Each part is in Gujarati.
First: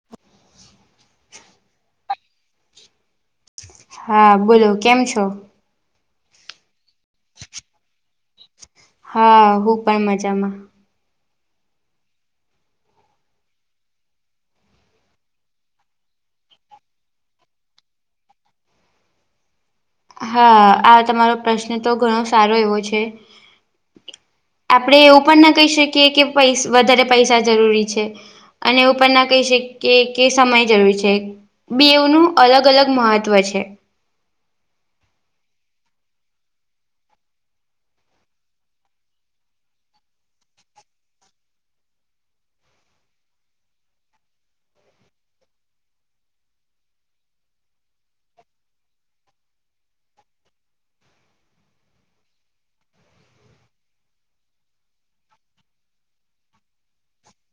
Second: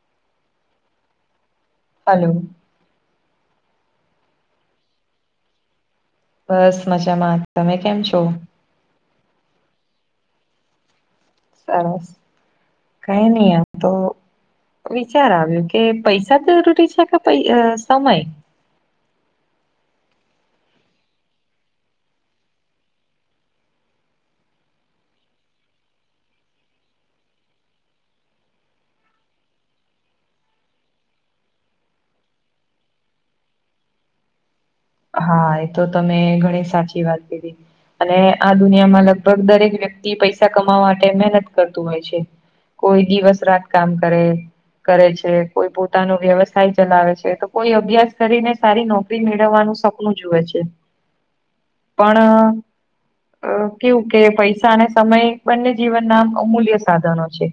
[inaudible] હલો હા બોલો કેમ છો બસ મજામાં તમે કેમ છો હા હું પણ મજામાં સરસ કઈ નહી આ તો વિચાર આવ્યું કે પૈસા જરૂરી છે કે પ સમય હા આ તમારો પ્રશ્ન તો ઘણો સારો એવો છે આપડણે એવું પણ ના કહી શકીએ કે પૈ વધારે પૈસા જરૂરી છે અને એું ઉપર ના કહી શ કે કે સમય જરૂરી છે બેવનુંું અલગ અલગ મહત્વ છે હા એ તો તમે ઘણી સાચી વાત કરી અને આ દુનિયામાં લગભગ દરેક વ્યક્તિ પૈસા કમાવા માટે મહેનત કરતું હોય છે કોઈ દિવસ રાત કામ કરે કરે છે કોઈ પોતાનો વ્યવસાય ચલાવે છે તો કોઈ અભ્યાસ કરીને સારી નોકરી મેળવવાનું સપનું જુએ છે પણ અ કેવું કે પૈસા અને સમય બંને જીવન ના અમૂલ્ય સાધનો છે.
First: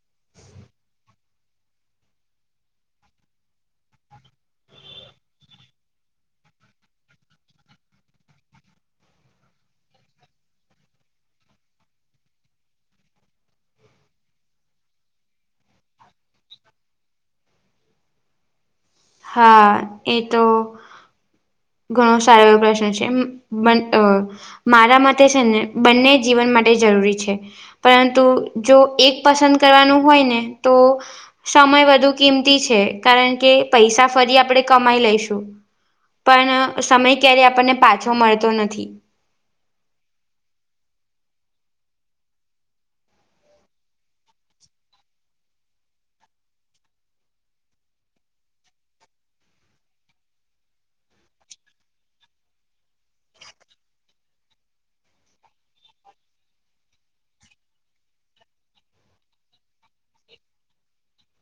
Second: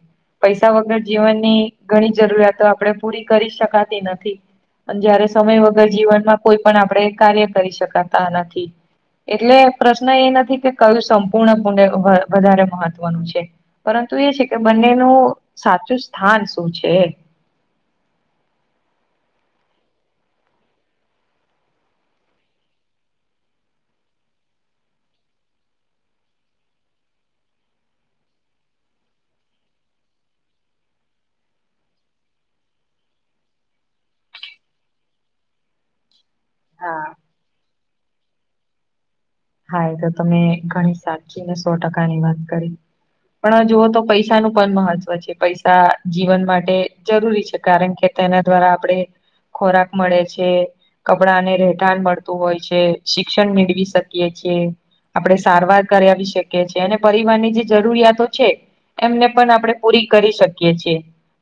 પૈસા વગર જીવનની ઘણી જરૂરિયાતો આપણે પૂરી કરી શકાતી નથી. જયારે સમય વગર જીવનમાં કોઈ પણ આપણે કાર્ય કરી શકાતા નથી. એટલે પ્રશ્ન એ નથી કે કયું સંપૂર્ણ પુણે વધારે મહત્વનું છે. પરંતુ એ છે કે બંનેનું સાચું સ્થાન શું છે. હા એ તો. ઘણો સારો એવો પ્રશ્ન છે. મારા મતે બંને જીવન માટે જરૂરી છે. પરંતુ જો એક પસંદ કરવાનું હોય ને તો. સમય વધુ કિંમતી છે કારણ કે પૈસા ફરી આપણે કમાઈ લઈશું. પણ હા. સમય ક્યારેય આપણને પાછો મળતો નથી. હા એ તો તમે ઘણી સાચી ને સો ટકા ની વાત કરી. પણ જુઓ તો પૈસા નું પણ મહત્વ છે પૈસા જીવન માટે જરૂરી છે કારણ કે. તેના દ્વારા આપડે. ખોરાક મળે છે કપડાને રહેઠાણ મળતું હોય છે શિક્ષણ મેળવી શક. આપણે સારવાર કરાવી શકીએ છ છેએ અને પરિવાર ની જે જરૂરિયાતો છે. એમને પણ આપણે પૂરી કરી શકીએ છીએ.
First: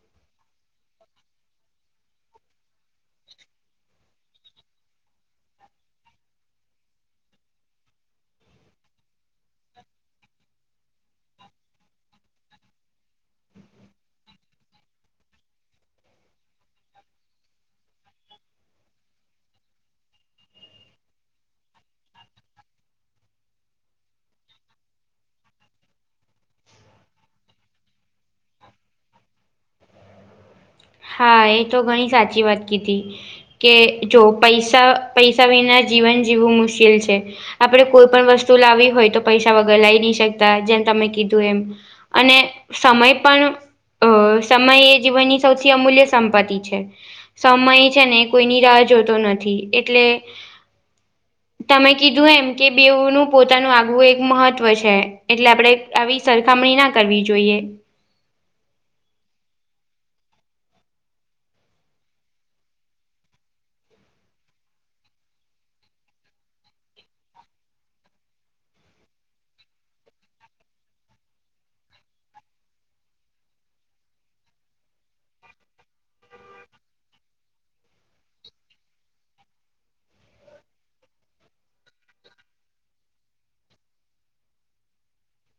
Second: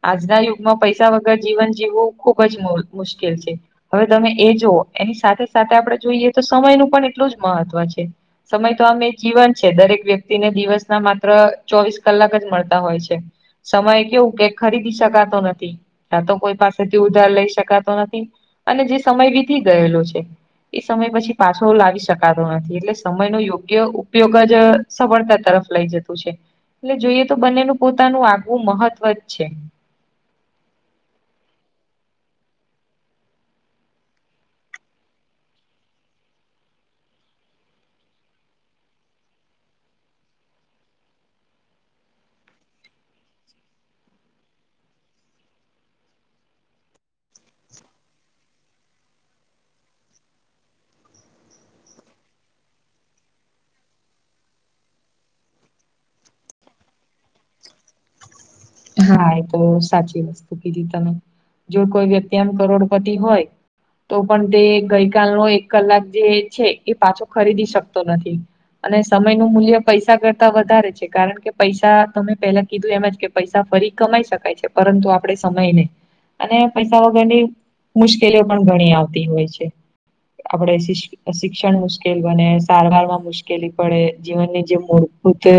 આજના યુગમાં પૈસા વગર જીવન જીવું ખુબજ મુશ્કેલ છે. હવે તમે એ જો એની સાથે સાથે આપણે જોઈએ તો સમયનું પણ એટલુંજ મહત્વ છે. સમય તો આમે જીવન છે દરેક વ્યક્તિને દિવસ ના માત્ર ચોવીસ કલાક જ મળતા હોય છે. સમય કેવું કે ખરીદી શકાતો નથી. ત્યા તો કોઈ પાસેથી ઉધાર લઈ શકાતો નથી અને જે સમય વીતી ગયેલો છે. એ સમય પછી પાછો લાવી શકે. નથી એટલે સમય ન યોગ્ય ઉપયોગ જ સફળતા તરફ લઈ જતું છે. એટલે જોઈએ તો બંનેનું પોતાનું આગવું મહત્વ જ છે. હા એ તો ઘણી સાચી વાત કીધી. કે જો પૈસા પૈસા વિના જીવન જીવું મુશ્કેલ છે. આપણે કોઈ પણ વસ્તુ લાવી હોય તો પૈસા વગર લાવી નહી શકતા જેમ તમે કીધું એમ. અને સમય પણ અ સમય એ જીવનની સૌથી. અમૂલ્ય સંપત્તિ છે. સમય છે ને કોઈની રાહ જોતો નથી એટલે. [inaudible] તમે કીધું એમ કે બેવનું પોતાનું આગવું એક મહત્વ છે એટલે આપણે. આવી સરખામણી ના કરવી જોઈએ. હા એ તો સાચી વસ્તુ કીધી તમે. જો કોઈ વ્યક્તિ આમ કરોડપતિ હોય. તો પણ તે ગઈ કલનો એક કલાક જે છે એ પાછો ખરીદી શકતો નથી. અને સમય નું મૂલ્ય પૈસા કરતા વધારે છે કારણ કે પૈસા તમે પેલા કીધું એમ જ કે. પૈસા ફરી કમાઈ શકાય છે પરંતુ આપડે સમય નહી. અને પૈસા વગરની મુશ્કેલીઓ પણ ઘણી આવતી હોય છે આપડ. શિક્ષણ મુશ્કેલ બને સારવારમાં મુશ્કેલી પડે જીવનની જે મૂળભૂત.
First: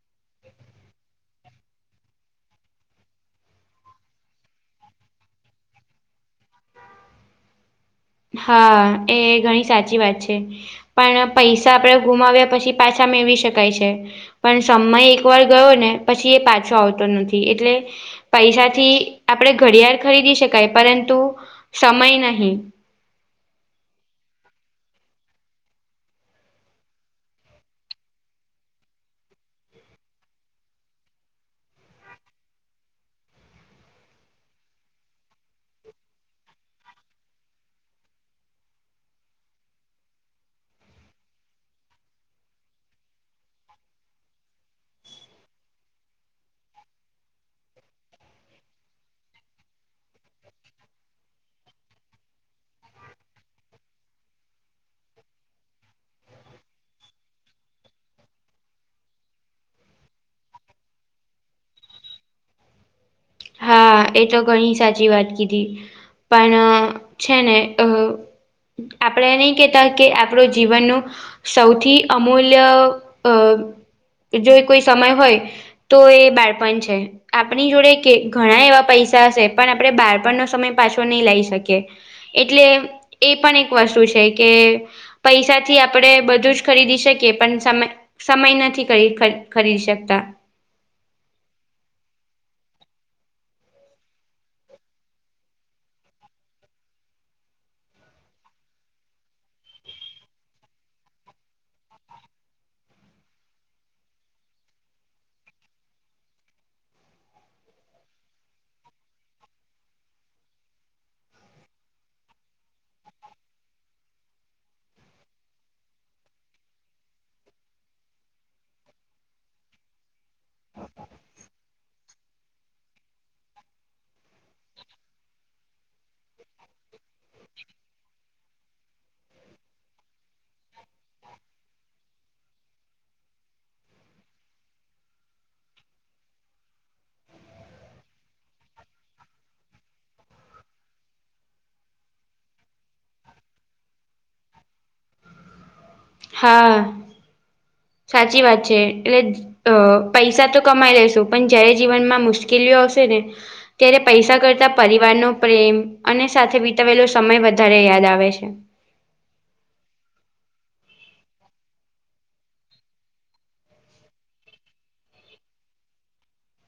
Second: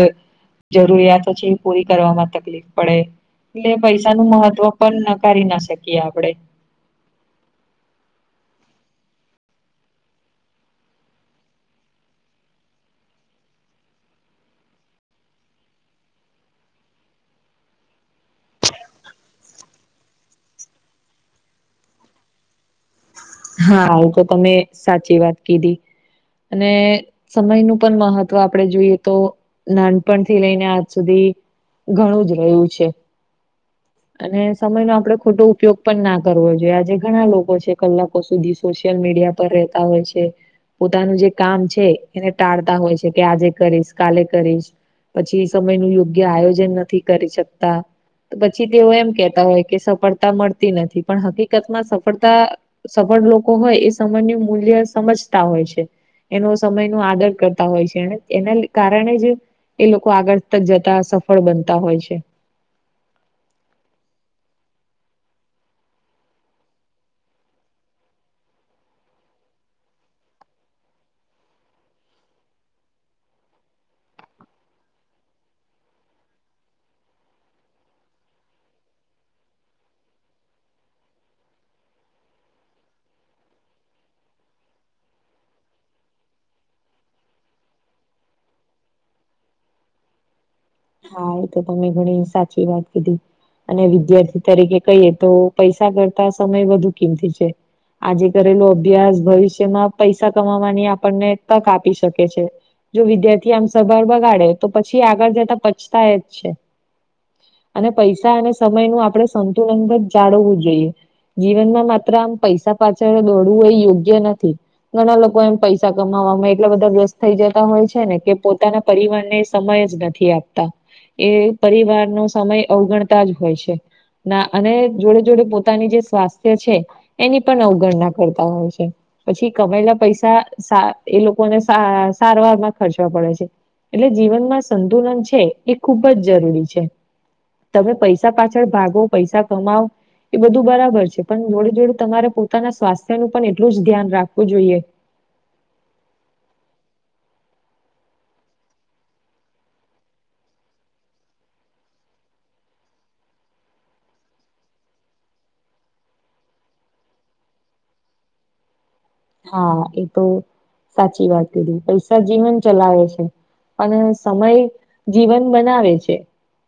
જરૂરિયાતો છે એ પૂરી કરવામાં તકલીફ. પડે એટલે પૈસા નું મહત્વ પણ નકારી ના શકીએ આપડે. હા એ ઘણી સાચી વાત છે. પણ પૈસા આપડે ગુમાવ્યા પછી પાછા મેળવી શકાય છે. પણ સમય એક વાર ગયો ને પછી એ પાછો આવતો નથી એટલે. પૈસાથી આપણેે ઘડિયાળ ખરીદી શકાય પરંતુ સમય નહી હા હું તો તમે સાચી વાત કીધી. અને સમયનુંું પણ મહત્વ આપણેે જોઈએ તો. નાનપણથી લઈને આજ સુધી ઘણું જ રહ્યું છે. અને સમય નો આપડે ખોટો ઉપયોગ પણ ના કરવો જોઈએ આજે ઘણા લોકો છે કલાક લોકો સુધી સોશિયલ મીડિયા પર રહેતા હોય છે પોતાનું જે કામ છે એને ટાળતા હોય છે કે આજે કરીશ કાલે કરીશ પછી એ સમય નું યોગ્ય આયોજન નથી કરી શકતા તો પછી તેઓ એમ કેતા હોય કે સફળતા મળતી નથી પણ હકીકત માં સફળતા સફળ લોકો હોય એ સમયનું મૂલ્ય સમજતા હોય છે એનો સમય ન આદર કરતા હોય છે એના કારણે જ એ લોકો આગળ ત જતા સફળ બનતા હોય છે હા એ તો ઘણી સાચી વાત કીધી પણ છે ને અ આપણે નહી કેતા કે આપણો જીવન ન સૌથી અમૂલ્ય અ જો કોઈ સમય હોય તો એ બાળપણ છે આપણી જોડે કે ઘણા એવા પૈસા હશે પણ આપણે બારપણનો સમય પાછો નહી લઈ શકીએ એટલે એ પણ એક વસ્તુ છે કે પૈસા થી આપણેે બધું જ ખરીદી શકીએ પણ સમય સમય નથી કરી ખરીદી શકતા હા એ તો તમે ઘણી સાચી વાત કીધી અને વિદ્યાર્થી તરીકે કહીએ તો પૈસા કરતા સમય વધુ કિંમતી છે આજે કરેલો અભ્યાસ ભવિષ્યમાં પૈસા કમાવાની આપણને તક આપી શકે છે જો વિદ્યાર્થી આમ સભા બગાડે તો પછી આગળ જતા પચતા એ જ છે અને પૈસા અને સમય નું આપડણે સંતુલન પણ જ જાળવવું જોઈએ જીવનમાં માત્ર આમ પૈસા પાછળ દોડવું એ યોગ્ય નથી ઘણા લોકો એમ પૈસા કમાવામાં એટલા બધા ર્રસ્ત થઈ જતા હોય છે ને કે પોતાના પરિવારને સમય જ નથી આપતો એ પરિવાર નો સમય અવગણતા જ હોય છે ના અને જોડે જોડે પોતાની જે સ્વાસ્થ્ય છે, એની પણ અવગણના કરતા હોય છે. પછી કમાયેલા પૈસા એ લોકોને સારવારમાં ખર્ચવા પડે છે. એટલે જીવનમાં સંતુલન છે, એ ખૂબ જ જરૂરી છે. તમે પૈસા પાછળ ભાગો પૈસા કમાવ. એ બધું બરાબર છે, પણ જોડે જોડું તમારે પોતાના સ્વાસ્થ્ય ન પણ એટલું જ ધ્યાન રાખવું જોઈએ. હા સાચી વાત છે, એટલે. અ પૈસા તો કમાઈ લેશો પણ જયારે જીવનમાં મુશ્કેલીઓ આવશે ને. ત્યારે પૈસા કરતા પરિવારનો પ્રેમ અને સાથે [unintelligible] સમય વધારે યાદ આવે છે. હા એ તો સાચી વાત કીધી પૈસા જીવન ચલાવે છે. અને સમય જીવન બનાવે છે.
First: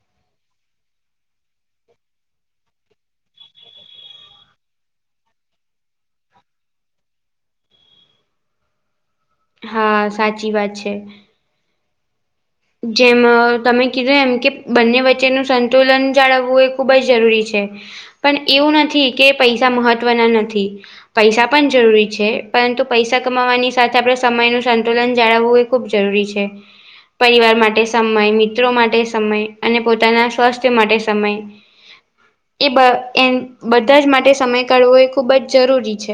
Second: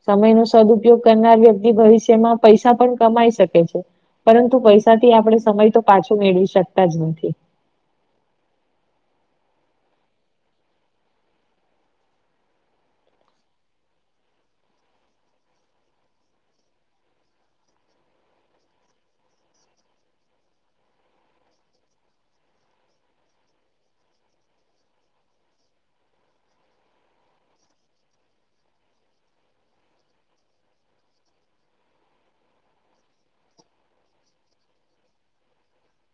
સમય નો સદઉપયોગ કરનાર વ્યક્તિ ભવિષ્યમાં પૈસા પણ કમાઈ શકે છે. પરંતુ પૈસાથી આપણે સમય તો પાછો મેળવી શકતા જ નથી. હા સાચી વાત છે. જેમ તમે કીધું એમ કે બંને વચ્ચેનું સંતુલન જાળવવું એ ખુબ જ જરૂરી છે. પણ એવું નથી કે પૈસા મહત્વના નથી. પૈસા પણ જરૂરી છે, પરંતુ પૈસા કમાવવાની સાથે આપણે સમયનું સંતુલન જાળવવું. ખૂબ જરૂરી છે. પરિવાર માટે સમય મિત્રો માટે સમય અને પોતાના સ્વાસ્થ્ય માટે સમય. એ બ એ બધા જ માટે સમય કાઢવો એ ખૂબ જ જરૂરી છે.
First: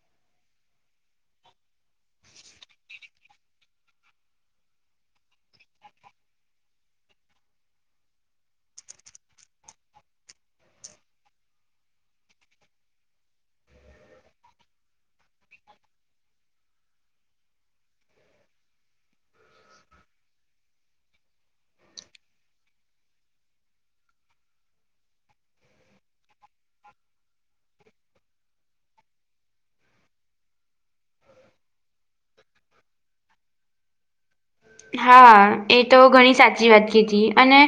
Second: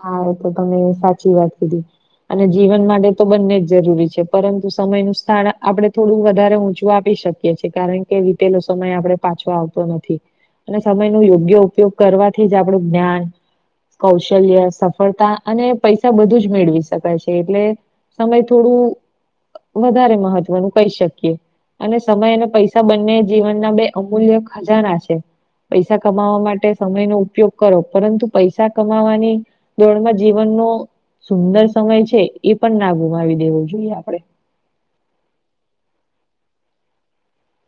હા એ તો તમે સાચી વાત કીધી. અને જીવન માટે તો બંને જ જરૂરી છે, પરંતુ સમય નું સ્થાન આપણે થોડું વધારે ઊંચું આપી શકીએ. કારણ કે રીતેલો સમય આપણે પાછો આવતો નથી. અને સમય ન યોગ્ય ઉપયોગ કરવાથી જ આપણું જ્ઞાન કૌશલ્ય. સફળતા અને પૈસા બધું જ મેળવી શકાય છે, એટલે સમય થોડું. વધારે મહત્વનું કહી શકીએ. અને સમય અને પૈસા બંને જીવનના બે અમૂલ્ય ખજાના છે. પૈસા કમાવા માટે સમયનોો ઉપયોગ કરો પરંતુ પૈસા કમાવાની. દોડમાં [unintelligible] સુંદર સમય છે, એ પણ ના ગુમાવી દેવો જોઈએ આપડણે. હા એ તો ઘણી સાચી વાત [unintelligible] અને.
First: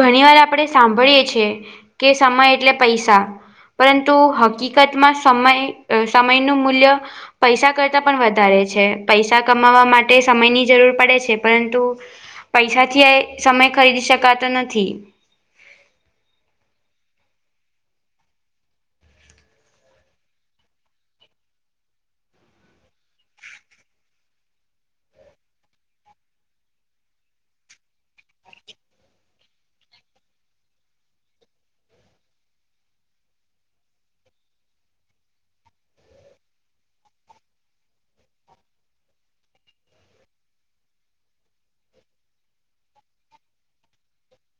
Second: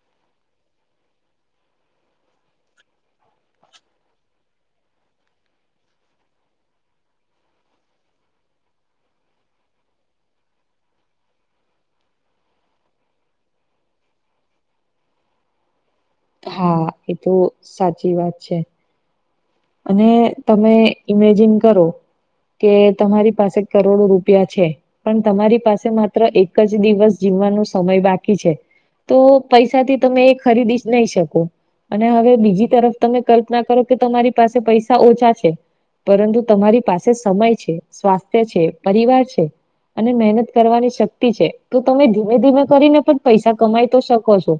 ઘણી વાર આપણે સાંભળીએ છીએ કે સમય એટલે પૈસા. પરંતુ હકીકતમાં સમય સમયનું મૂલ્ય. પૈસા કરતા પણ વધારે છે, પૈસા કમાવા માટે સમયની જરૂર પડે છે. પરંતુ પૈસાથી એ સમય ખરીદી શકાતો નથી. હા એ તો સાચી વાત છે. અને તમે ઈમેજિન કરો. કે તમારી પાસે કરોડો રૂપિયા છે. પણ તમારી પાસે માત્ર એક જ દિવસ જીવવાનો સમય બાકી છે. તો પૈસાથી તમે એ ખરીદી જ નહી શકો. અને હવે બીજી તરફ તમે કલ્પના કરો કે તમારી પાસે પૈસા ઓછા છે. પરંતુ તમારી પાસે સમય છે સ્વાસ્થ્ય છે, પરિવાર છે. અને મહેનત કરવાની શક્તિ છે, તો તમે ધીમે ધીમે કરીને પણ પૈસા કમાય તો શકો છો.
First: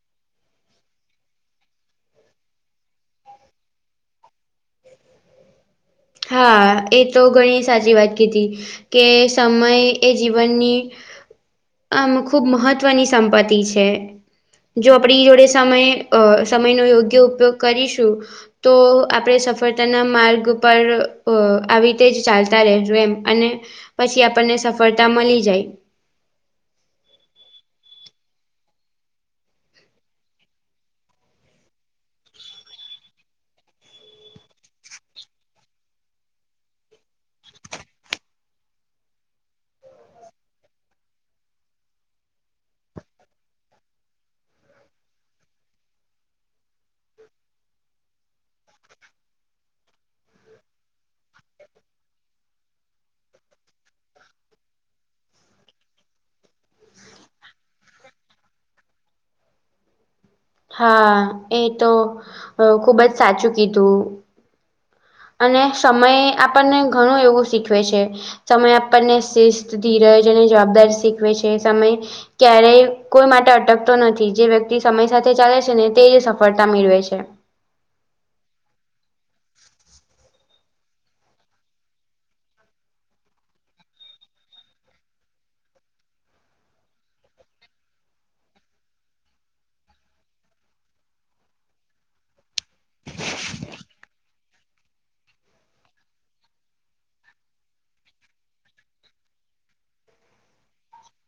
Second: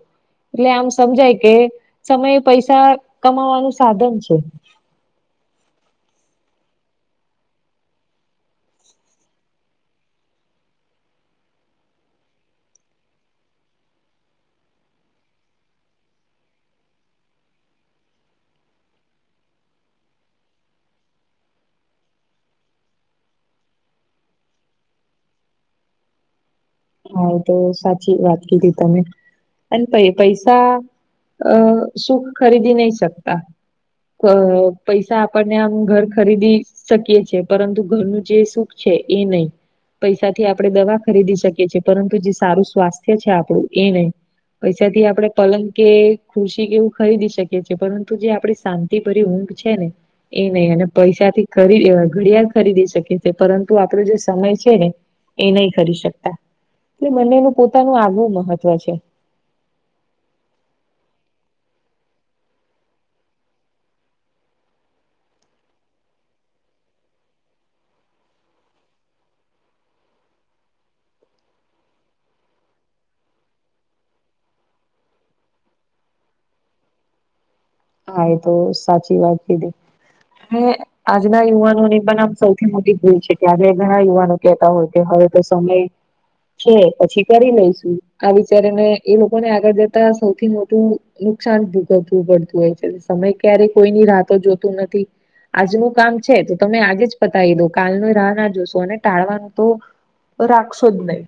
એટલે આમ સમજાય કે સમયે પૈસા કમાવાનું સાધન છે. હા એ તો ઘણી સાચી વાત કીધી. કે સમય એ જીવનની. આમ ખૂબ મહત્વની સંપત્તિ છે. જો આપણી જોડે સમય અ સમય [unintelligible] યોગ્ય ઉપયોગ કરીશું. તો આપડણે [unintelligible] પોતાના માર્ગ પર આવી રીતે જ ચાલતા રહે એમ અને. પછી આપણને સફળતા મળી જાય. હા તો સાચી વાત કીધી તમે. અને પ પૈસા અ સુખ ખરીદી નહી શકતા અ પૈસા આપણને આમ ઘર ખરીદી શકીએ છે પરંતુ ઘરનું જે સુખ છે, એ નહી પૈસાથી આપણે દવા ખરીદી શકીએ છીએ પરંતુ જે સારું સ્વાસ્થ્ય છે, આપણું એ નહી. પૈસાથી આપડે પલંગ કે ખુરશી કે એવુ, ખરીદી શકીએ છેએ પરંતુ જે આપણે શાંતિ ભરી ઊંઘ છેને. એ નહી અને પૈસા થી ખરી ઘડિયાળ ખરીદી શકીી પરંતુ આપણો જે સમય છેને. એ નહી કરી શકતા એટલે મને એનું પોતાનું આગવું મહત્વ છે. હા એ તો ખુબ જ સાચું કીધુ અને સમય આપણને ઘણું એવું શીખવે છે. સમય આપણને શિસ્ત ધીરજ અને જવાબદારી શીખવે છે, સમય ક્યારેય કોઈ માટે અટકતો નથી જે વ્યક્તિ સમય સાથે ચાલે છે ને તે જ સફળતા મેળવે છે. હા એ તો સાચી વાત કીધી હ આજના યુવાનો ની પણ આમ સૌથી મોટી ભૂલ છે, કે આજ ઘણા યુવાનો કેહેતા હોય કે હવે તો સમય છે પછી કરી લઈશું આ વિચારીને એ લોકોને આગળ જતા સૌથી મોટું નુકસાન ભૂગવવું પડતું હોય છે, સમય ક્યારે કોઈની રાહતો જોતું નથી. આજનું કામ છે તો તમે આજે જ પતાવી દો કાલની રાહ ના જોશો અને ટાળવાનું તો રાખશો જ નહી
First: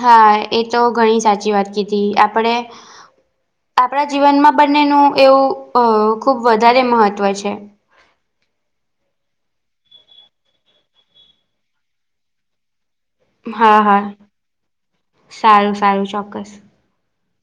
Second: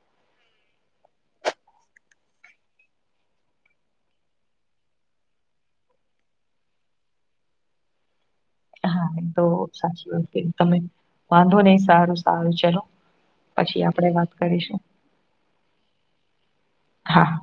હા એ તો ઘણી સાચી વાત કીધી આપણે આપણા જીવનમાં બંનેનું એવું ખુબ વધારે મહત્ત્વ છે. હા તો સાચી વા તમે વાંધો નહી સારુ સારુ ચલો હા પછી હા આપડે વાત કરીશું સારું સારું ચોક્કસ હા